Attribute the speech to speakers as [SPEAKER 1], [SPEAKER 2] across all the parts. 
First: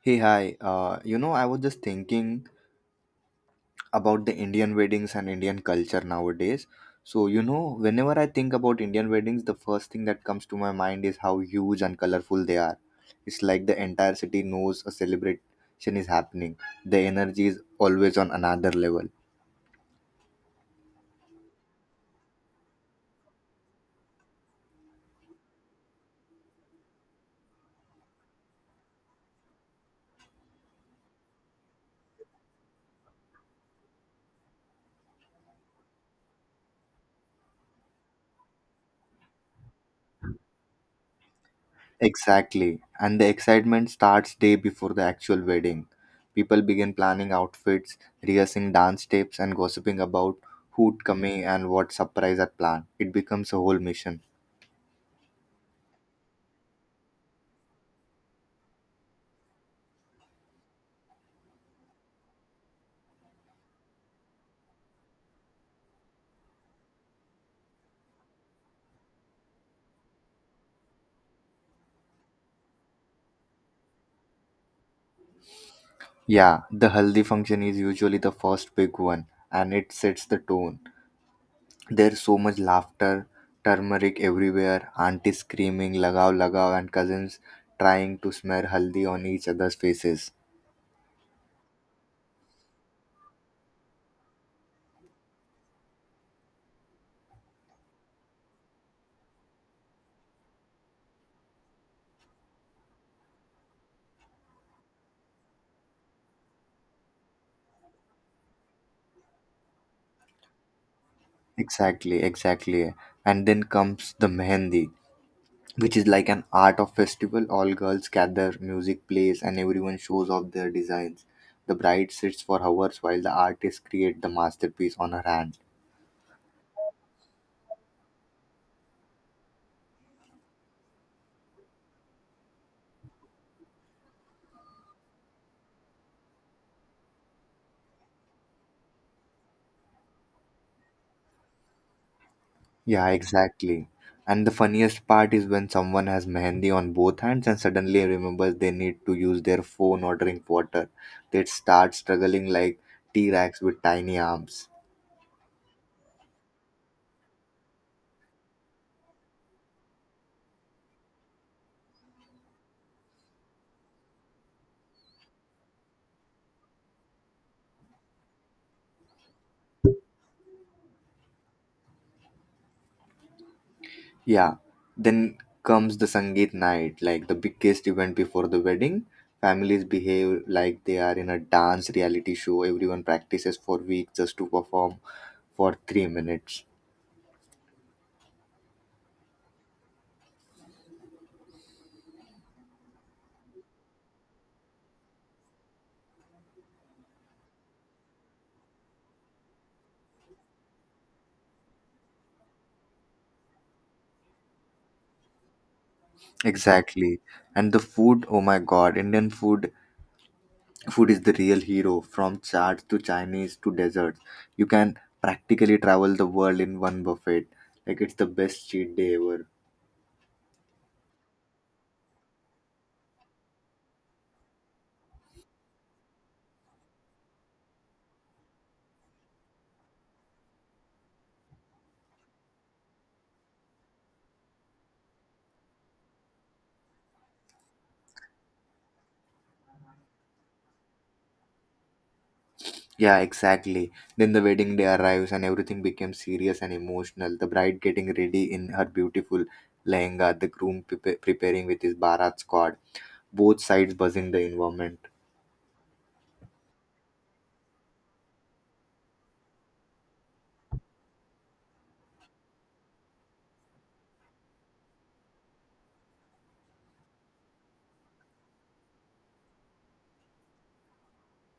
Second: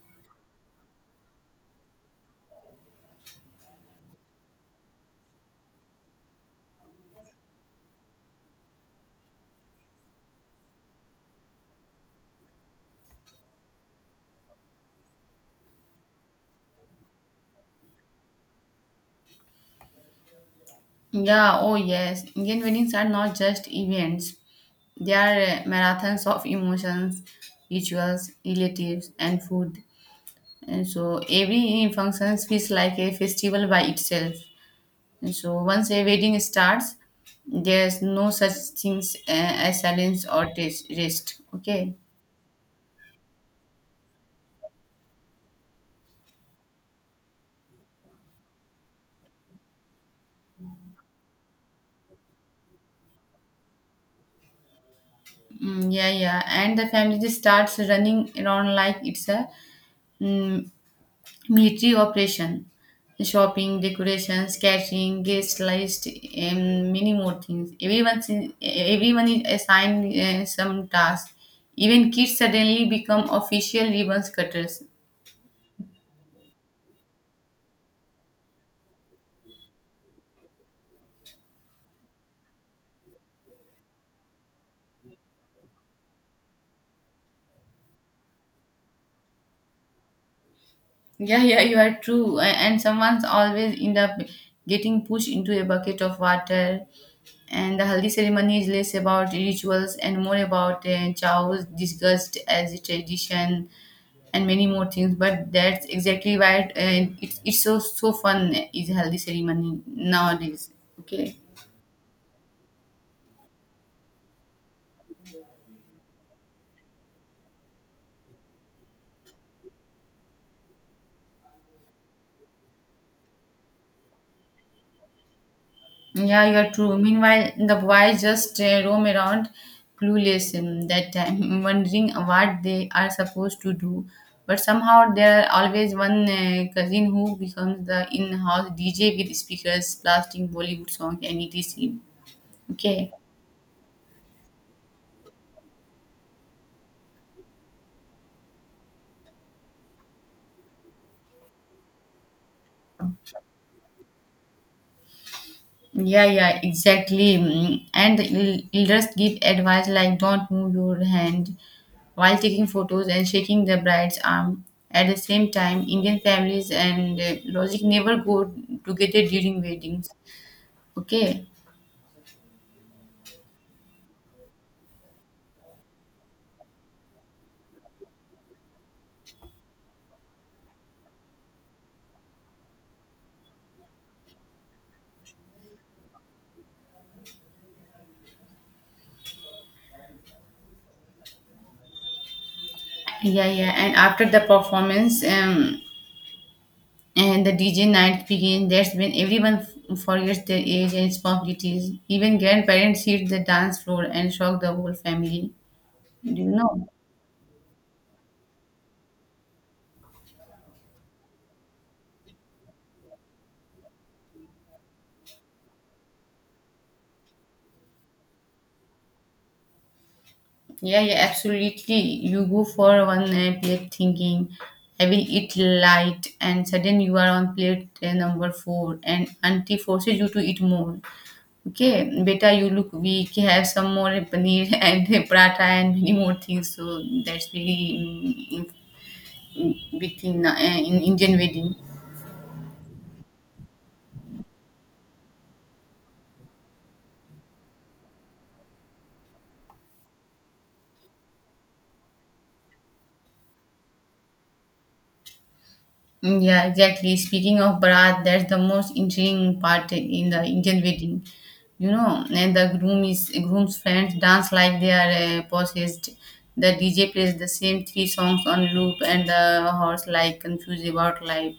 [SPEAKER 1] Hey, hi. I was just thinking about the Indian weddings and Indian culture nowadays. So, you know, whenever I think about Indian weddings, the first thing that comes to my mind is how huge and colorful they are. It's like the entire city knows a celebration is happening. The energy is always on another level.
[SPEAKER 2] Yeah, oh yes. Indian weddings are not just events. They are marathons of emotions, rituals, relatives, and food. And so every function feels like a festival by itself. And so once a wedding starts, there's no such things as silence or rest. Okay.
[SPEAKER 1] Exactly. And the excitement starts day before the actual wedding. People begin planning outfits, rehearsing dance steps, and gossiping about who'd coming and what surprise are planned. It becomes a whole mission.
[SPEAKER 2] Yeah, yeah. And the family just starts running around like it's a mm military operation, shopping, decorations, catering, guest list, and many more things. Everyone is assigned some task. Even kids suddenly become official ribbon cutters.
[SPEAKER 1] Yeah, the haldi function is usually the first big one, and it sets the tone. There's so much laughter, turmeric everywhere, aunties screaming lagao lagao, and cousins trying to smear haldi on each other's faces.
[SPEAKER 2] Yeah, yeah, you are true. And someone's always end up getting pushed into a bucket of water. And the haldi ceremony is less about rituals and more about chow's disgust as a tradition and many more things. But that's exactly why it's so fun is haldi ceremony nowadays. Okay.
[SPEAKER 1] Exactly, exactly. And then comes the mehendi, which is like an art of festival. All girls gather, music plays, and everyone shows off their designs. The bride sits for hours while the artist create the masterpiece on her hand.
[SPEAKER 2] Yeah, you're true. Meanwhile, the boys just roam around clueless in that time, wondering what they are supposed to do. But somehow there are always one cousin who becomes the in-house DJ with speakers blasting Bollywood songs any day scene.
[SPEAKER 1] Yeah,
[SPEAKER 2] Okay.
[SPEAKER 1] exactly. And the funniest part is when someone has mehendi on both hands and suddenly remembers they need to use their phone or drink water, they start struggling like t-rex with tiny arms.
[SPEAKER 2] Yeah, yeah, exactly. And leaders give advice like don't move your hand while taking photos and shaking the bride's arm. At the same time, Indian families and logic never go together during weddings. Okay.
[SPEAKER 1] Yeah, then comes the Sangeet night, like the biggest event before the wedding. Families behave like they are in a dance reality show. Everyone practices for weeks just to perform for 3 minutes.
[SPEAKER 2] Yeah, yeah. And after the performance, and the DJ night begins, that's when everyone forgets their age and responsibilities. Even grandparents hit the dance floor and shock the whole family. Do you know?
[SPEAKER 1] Exactly. And the food, oh my god, Indian food is the real hero. From charts to Chinese to desserts. You can practically travel the world in one buffet. Like it's the best cheat day ever.
[SPEAKER 2] Yeah, yeah, absolutely. You go for one plate thinking, I will eat light, and suddenly you are on plate number four, and auntie forces you to eat more. Okay, beta, you look weak, have some more paneer and paratha and many more things. So that's really big thing in Indian wedding.
[SPEAKER 1] Yeah, exactly. Then the wedding day arrives and everything becomes serious and emotional. The bride getting ready in her beautiful lehenga, the groom preparing with his barat squad. Both sides buzzing the environment.
[SPEAKER 2] Yeah, exactly. Speaking of Bharat, that's the most intriguing part in the Indian wedding. You know, and the groom is groom's friends dance like they are possessed. The DJ plays the same three songs on loop, and the horse like confused about life.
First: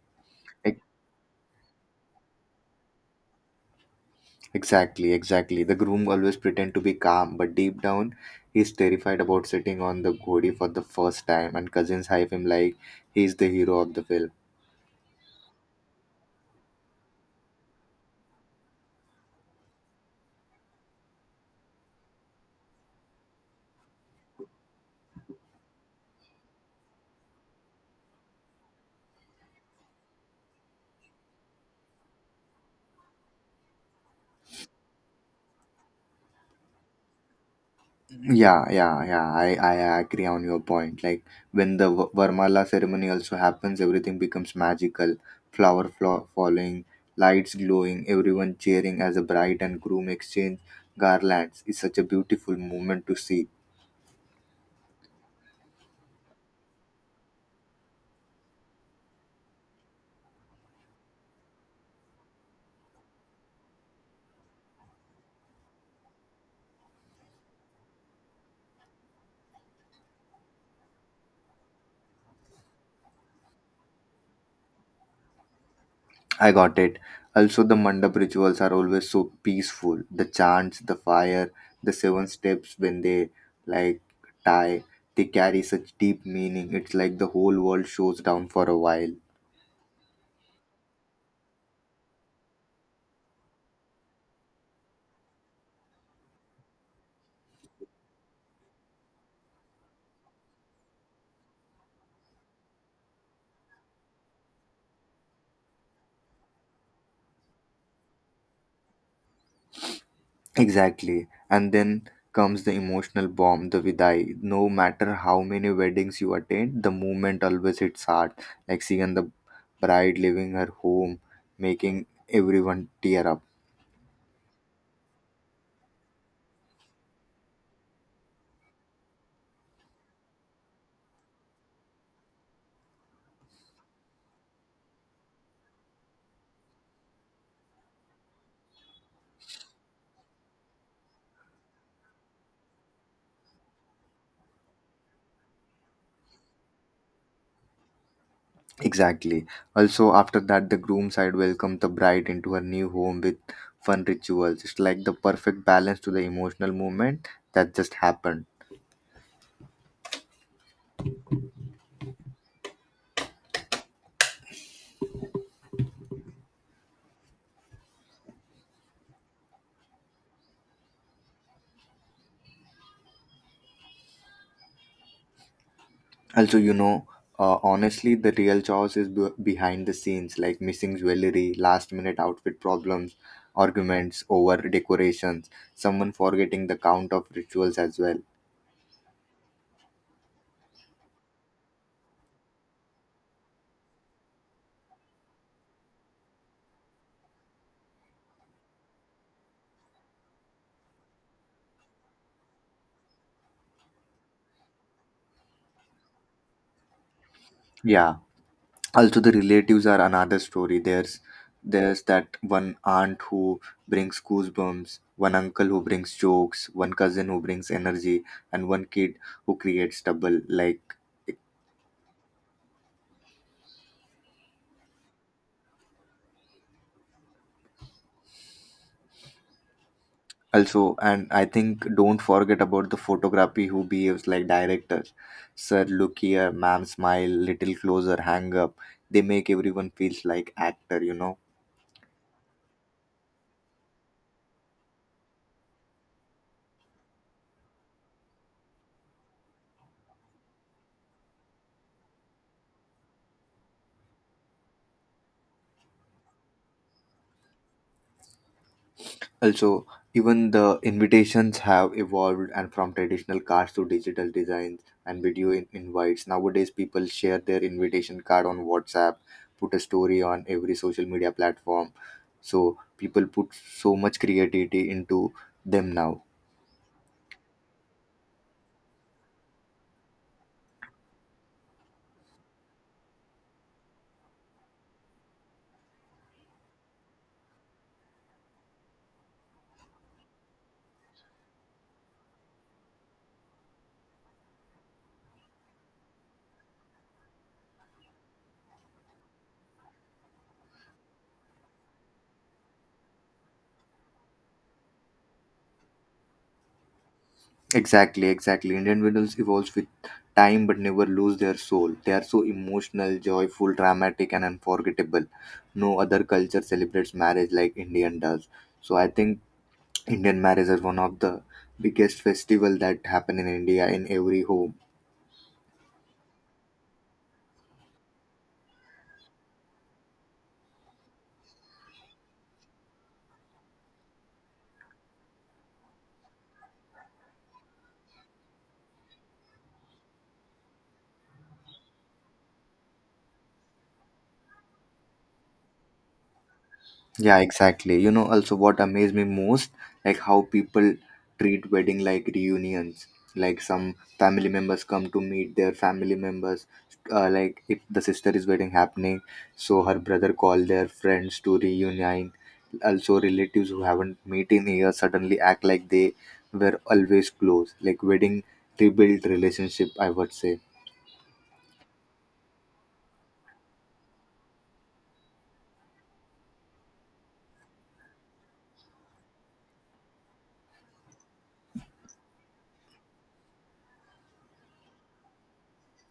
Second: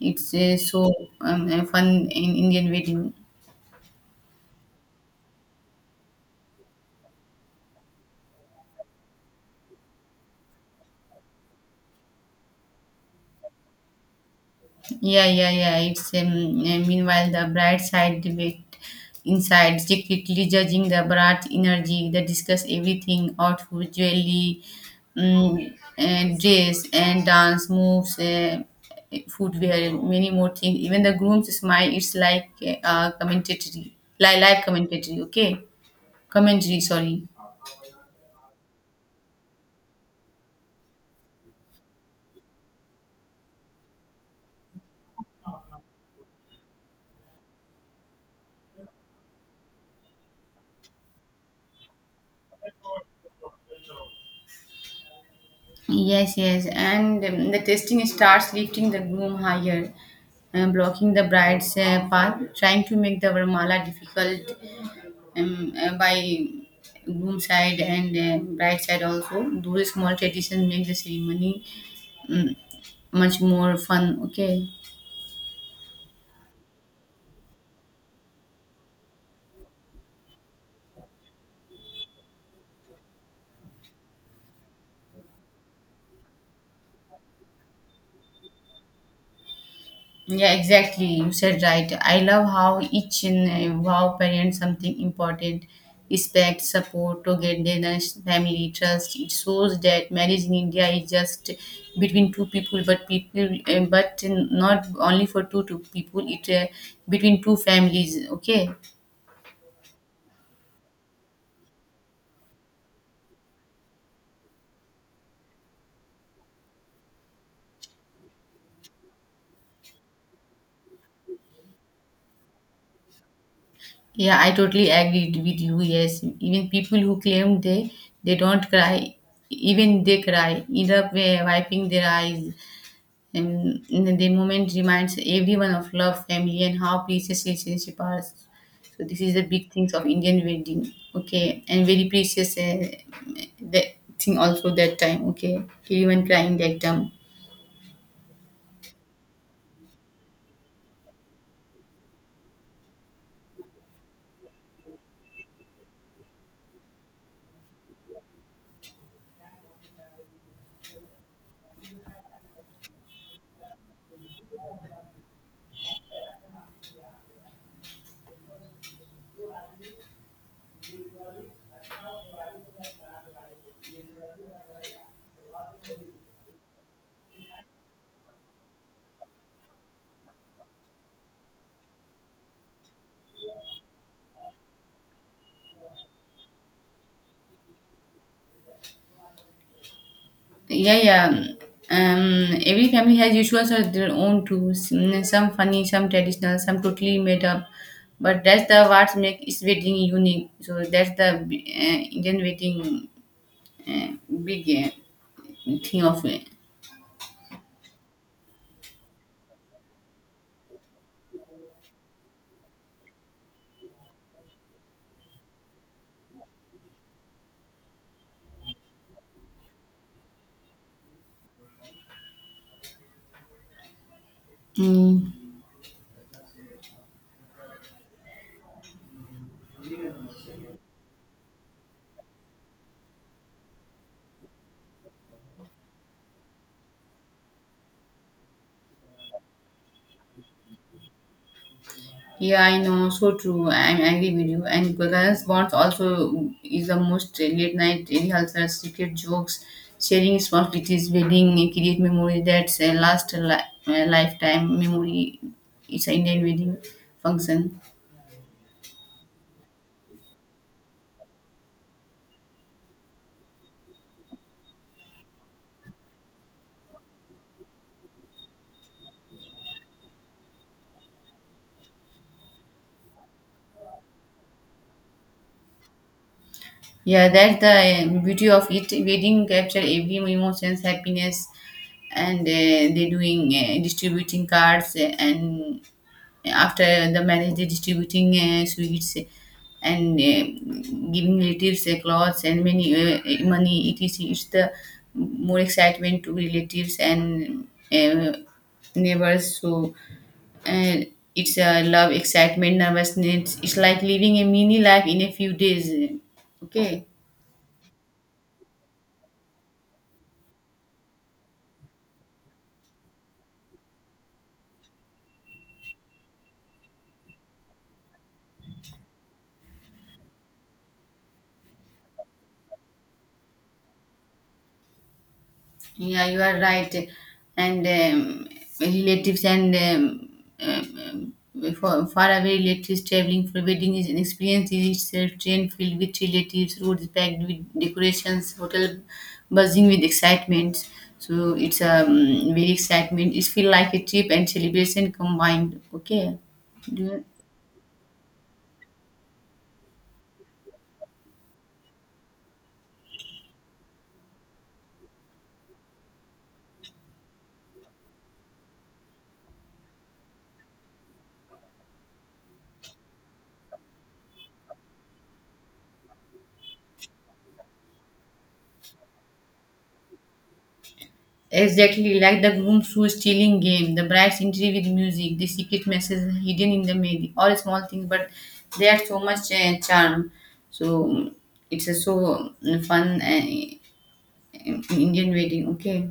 [SPEAKER 2] It's
[SPEAKER 1] E-
[SPEAKER 2] so fun in Indian wedding.
[SPEAKER 1] Exactly, exactly. The groom always pretend to be calm, but deep down, he's terrified about sitting on the ghodi for the first time. And cousins hype him like he's the hero of the film.
[SPEAKER 2] Yeah, yeah, yeah. It's meanwhile the bright side debate inside, secretly judging the brat energy. They discuss everything outfit, jewelry, um, and dress, and dance moves, footwear, many more things. Even the groom's smile. It's like commentary, like live commentary. Okay, commentary. Sorry.
[SPEAKER 1] Yeah, yeah, yeah. I agree on your point. Like when the Varmala ceremony also happens, everything becomes magical. Falling lights glowing, everyone cheering as the bride and groom exchange garlands. It's such a beautiful moment to see.
[SPEAKER 2] Yes, yes, and the testing starts lifting the groom higher, blocking the bride's path, trying to make the Varmala difficult by groom side and bride side also. Those small traditions make the ceremony um, much more fun. Okay.
[SPEAKER 1] I got it. Also, the mandap rituals are always so peaceful. The chants, the fire, the seven steps when they like tie, they carry such deep meaning. It's like the whole world shows down for a while.
[SPEAKER 2] Yeah, exactly. You said right. I love how each and wow parent something important, respect, support, togetherness, family, trust. It shows that marriage in India is just between two people, but not only for two people. It between two families. Okay.
[SPEAKER 1] Exactly. And then comes the emotional bomb, the vidai. No matter how many weddings you attend, the moment always hits hard. Like seeing the bride leaving her home, making everyone tear up.
[SPEAKER 2] Yeah, I totally agreed with you. Yes, even people who claim they don't cry, even they cry, end up wiping their eyes. And the moment reminds everyone of love, family, and how precious relationship are. So this is the big things of Indian wedding. Okay, and very precious the thing also that time. Okay, everyone crying that time.
[SPEAKER 1] Exactly. Also, after that, the groom side welcomes the bride into her new home with fun rituals. It's like the perfect balance to the emotional moment that just happened. Also, honestly, the real chores is behind the scenes, like missing jewelry, last minute outfit problems, arguments over decorations, someone forgetting the count of rituals as well.
[SPEAKER 2] Yeah, yeah. Every family has usuals or their own tools. Some funny, some traditional, some totally made up. But that's the what make its wedding unique. So that's the Indian wedding uh, big thing of it.
[SPEAKER 1] Yeah. Also, the relatives are another story. There's that one aunt who brings goosebumps, one uncle who brings jokes, one cousin who brings energy, and one kid who creates trouble. Like,
[SPEAKER 2] Mm.
[SPEAKER 1] also, and I think don't forget about the photography who behaves like directors. Sir, look here, ma'am, smile, little closer, hang up. They make everyone feels like actor, you know.
[SPEAKER 2] Yeah, I know, so true. I agree with you. And Gagan's Bonds also is the most late night rehearsals, secret jokes, sharing responsibilities, wedding, create memory that's a lifetime memory. It's an Indian wedding function.
[SPEAKER 1] Also, even the invitations have evolved and from traditional cards to digital designs and video invites. Nowadays, people share their invitation card on WhatsApp, put a story on every social media platform. So people put so much creativity into them now.
[SPEAKER 2] Yeah, that's the beauty of it. Wedding capture every emotions, happiness, and they doing distributing cards and after the marriage they distributing sweets and giving relatives clothes and many money. It's the more excitement to relatives and neighbors. So uh, it's a love, excitement, nervousness. It's like living a mini life in a few days. Okay.
[SPEAKER 1] Exactly, exactly. Indian Windows evolves with time but never lose their soul. They are so emotional, joyful, dramatic, and unforgettable. No other culture celebrates marriage like Indian does. So I think Indian marriages are one of the biggest festival that happen in India in every home.
[SPEAKER 2] Yeah, you are right. And relatives and um, for far away relatives traveling for wedding is an experience in itself. Train filled with relatives, roads packed with decorations, hotel buzzing with excitement. So it's very excitement. It feel like a trip and celebration combined. Okay. Do you-
[SPEAKER 1] Yeah, exactly. You know, also what amazed me most, like how people treat wedding like reunions. Like some family members come to meet their family members. Like if the sister is wedding happening, so her brother call their friends to reunite. Also, relatives who haven't met in years suddenly act like they were always close. Like wedding rebuild relationship, I would say.
[SPEAKER 2] Exactly, like the groom's shoe stealing game, the bride's entry with music, the secret message hidden in the melee, all small things, but they are so much charm. So it's a so fun Indian wedding. Okay.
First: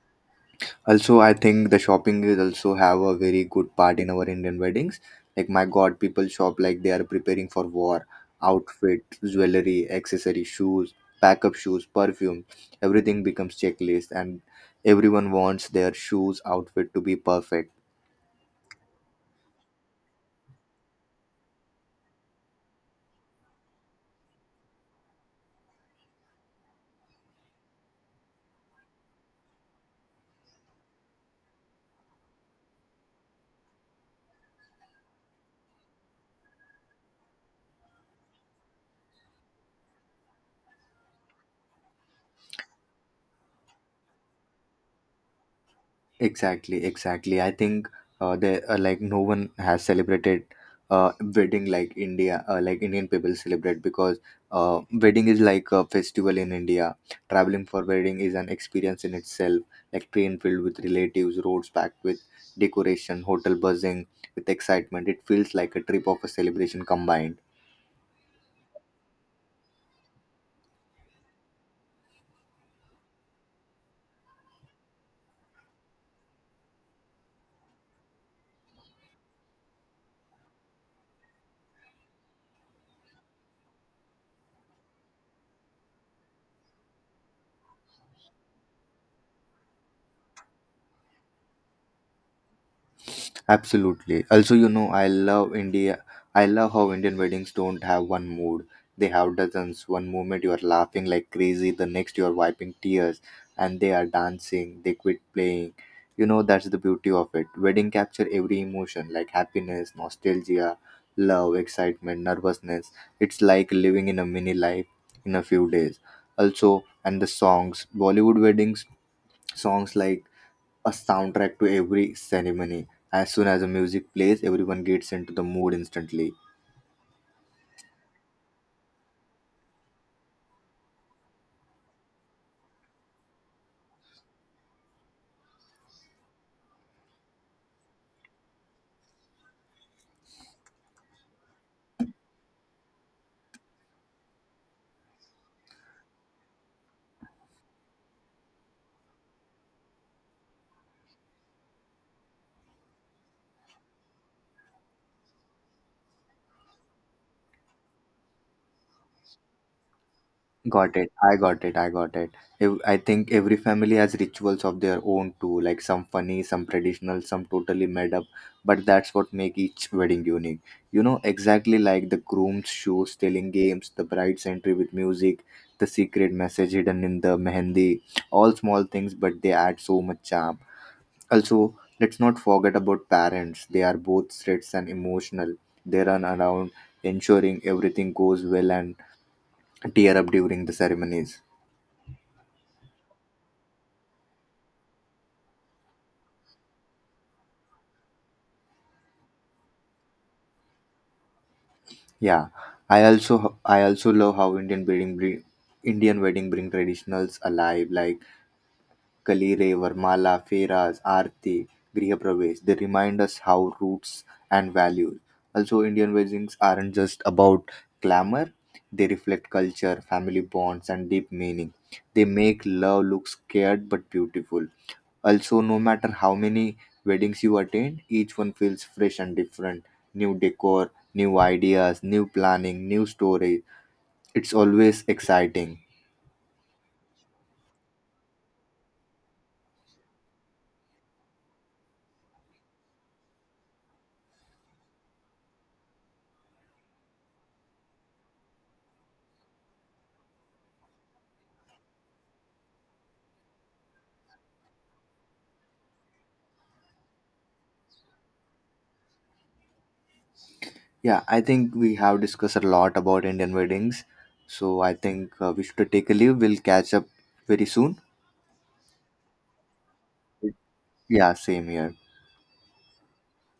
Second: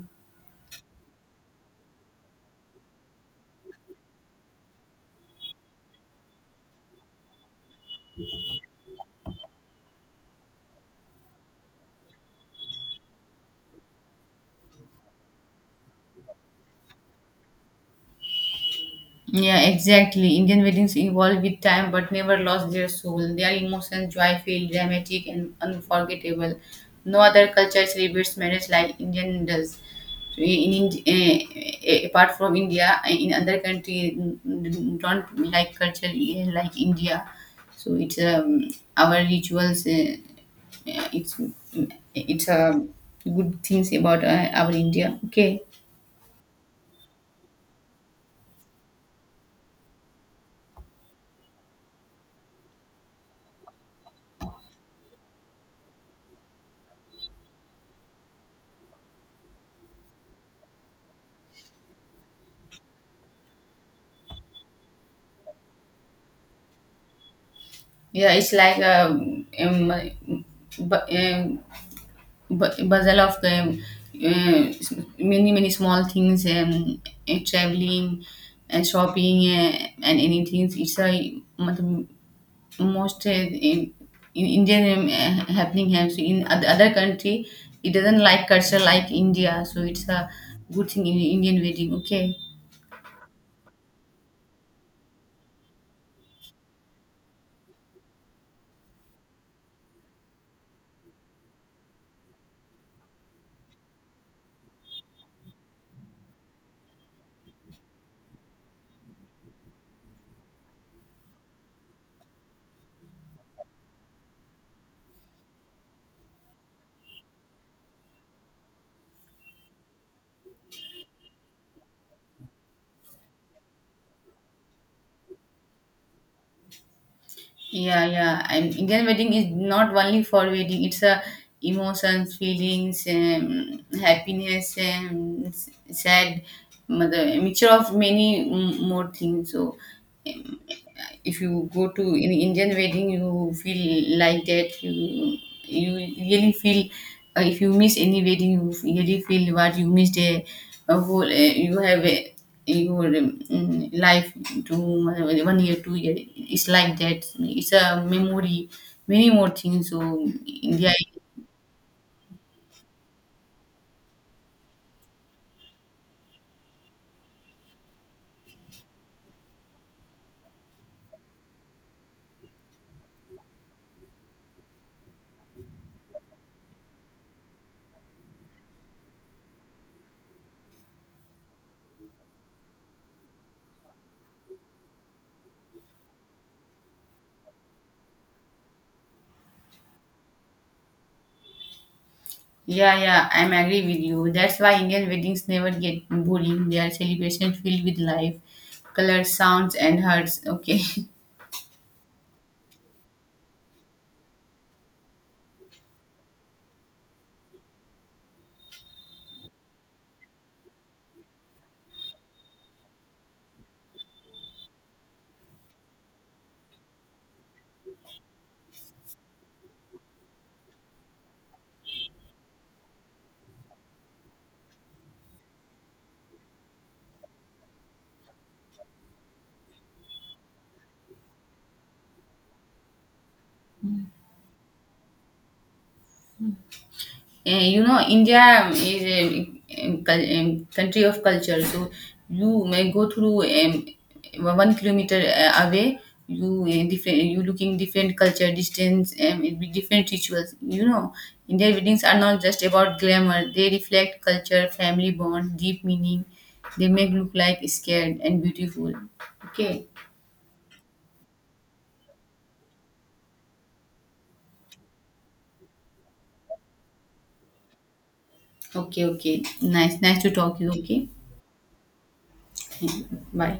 [SPEAKER 1] Also, I think the shopping is also have a very good part in our Indian weddings. Like my God, people shop like they are preparing for war. Outfit, jewelry, accessory, shoes, backup shoes, perfume, everything becomes checklist, and everyone wants their shoes outfit to be perfect.
[SPEAKER 2] Yeah, exactly. Indian weddings evolve with time but never lost their soul. Their emotions, joyful, dramatic, and unforgettable. No other culture celebrates marriage like Indian does. So, in apart from India, in other country don't like culture like India. So it's our rituals. It's eh, it's a good things about our India. Okay.
[SPEAKER 1] Exactly, exactly. I think they like no one has celebrated wedding like India, like Indian people celebrate because wedding is like a festival in India. Traveling for wedding is an experience in itself, like train filled with relatives, roads packed with decoration, hotel buzzing with excitement. It feels like a trip of a celebration combined.
[SPEAKER 2] Yeah, it's like a bu- um, puzzle of uh, many many small things traveling and shopping and anything. It's a matlab, most in Indian happening here. So in other country, it doesn't like culture like India. So it's a good thing in Indian wedding. Okay.
[SPEAKER 1] Absolutely. Also, you know, I love India. I love how Indian weddings don't have one mood. They have dozens. One moment you are laughing like crazy, the next you are wiping tears, and they are dancing, they quit playing. You know, that's the beauty of it. Wedding capture every emotion like happiness, nostalgia, love, excitement, nervousness. It's like living in a mini life in a few days. Also, and the songs, Bollywood weddings, songs like a soundtrack to every ceremony. As soon as the music plays, everyone gets into the mood instantly.
[SPEAKER 2] Yeah, yeah. And Indian wedding is not only for wedding. It's a emotions, feelings, happiness, sad, mother, a mixture of many more things. So if you go to in Indian wedding, you feel like that. You really feel if you miss any wedding, you really feel what you missed a whole. You have a your life to 1 year, 2 year. It's like that. It's a memory. Many more things. So India.
[SPEAKER 1] Got it. I got it. I got it. I think every family has rituals of their own too, like some funny, some traditional, some totally made up. But that's what make each wedding unique. You know, exactly like the groom's shoes, stealing games, the bride's entry with music, the secret message hidden in the mehendi. All small things, but they add so much charm. Also, let's not forget about parents. They are both strict and emotional. They run around ensuring everything goes well and tear up during the ceremonies.
[SPEAKER 2] Yeah, yeah, I'm agree with you. That's why Indian weddings never get boring. They are celebration filled with life, colors, sounds, and hearts. Okay.
[SPEAKER 1] Yeah, I also love how Indian wedding bring traditionals alive. Like Kalire, Varmala, Feras, Aarti, Griha Pravesh, they remind us how roots and values. Also, Indian weddings aren't just about glamour, they reflect culture, family bonds, and deep meaning. They make love look scared but beautiful. Also, no matter how many weddings you attend, each one feels fresh and different. New decor, new ideas, new planning, new story. It's always exciting.
[SPEAKER 2] You know, India is country of culture. So you may go through 1 kilometer away. You looking different culture, distance, it be different rituals. You know, Indian weddings are not just about glamour. They reflect culture, family bond, deep meaning. They make look like scared and beautiful. Okay,
[SPEAKER 1] Yeah, I think we have discussed a lot about Indian weddings. So I think we should take a leave. We'll catch up very soon.
[SPEAKER 2] okay. Nice, nice to talk you. Okay,
[SPEAKER 1] Yeah, same here.
[SPEAKER 2] thank you. Bye.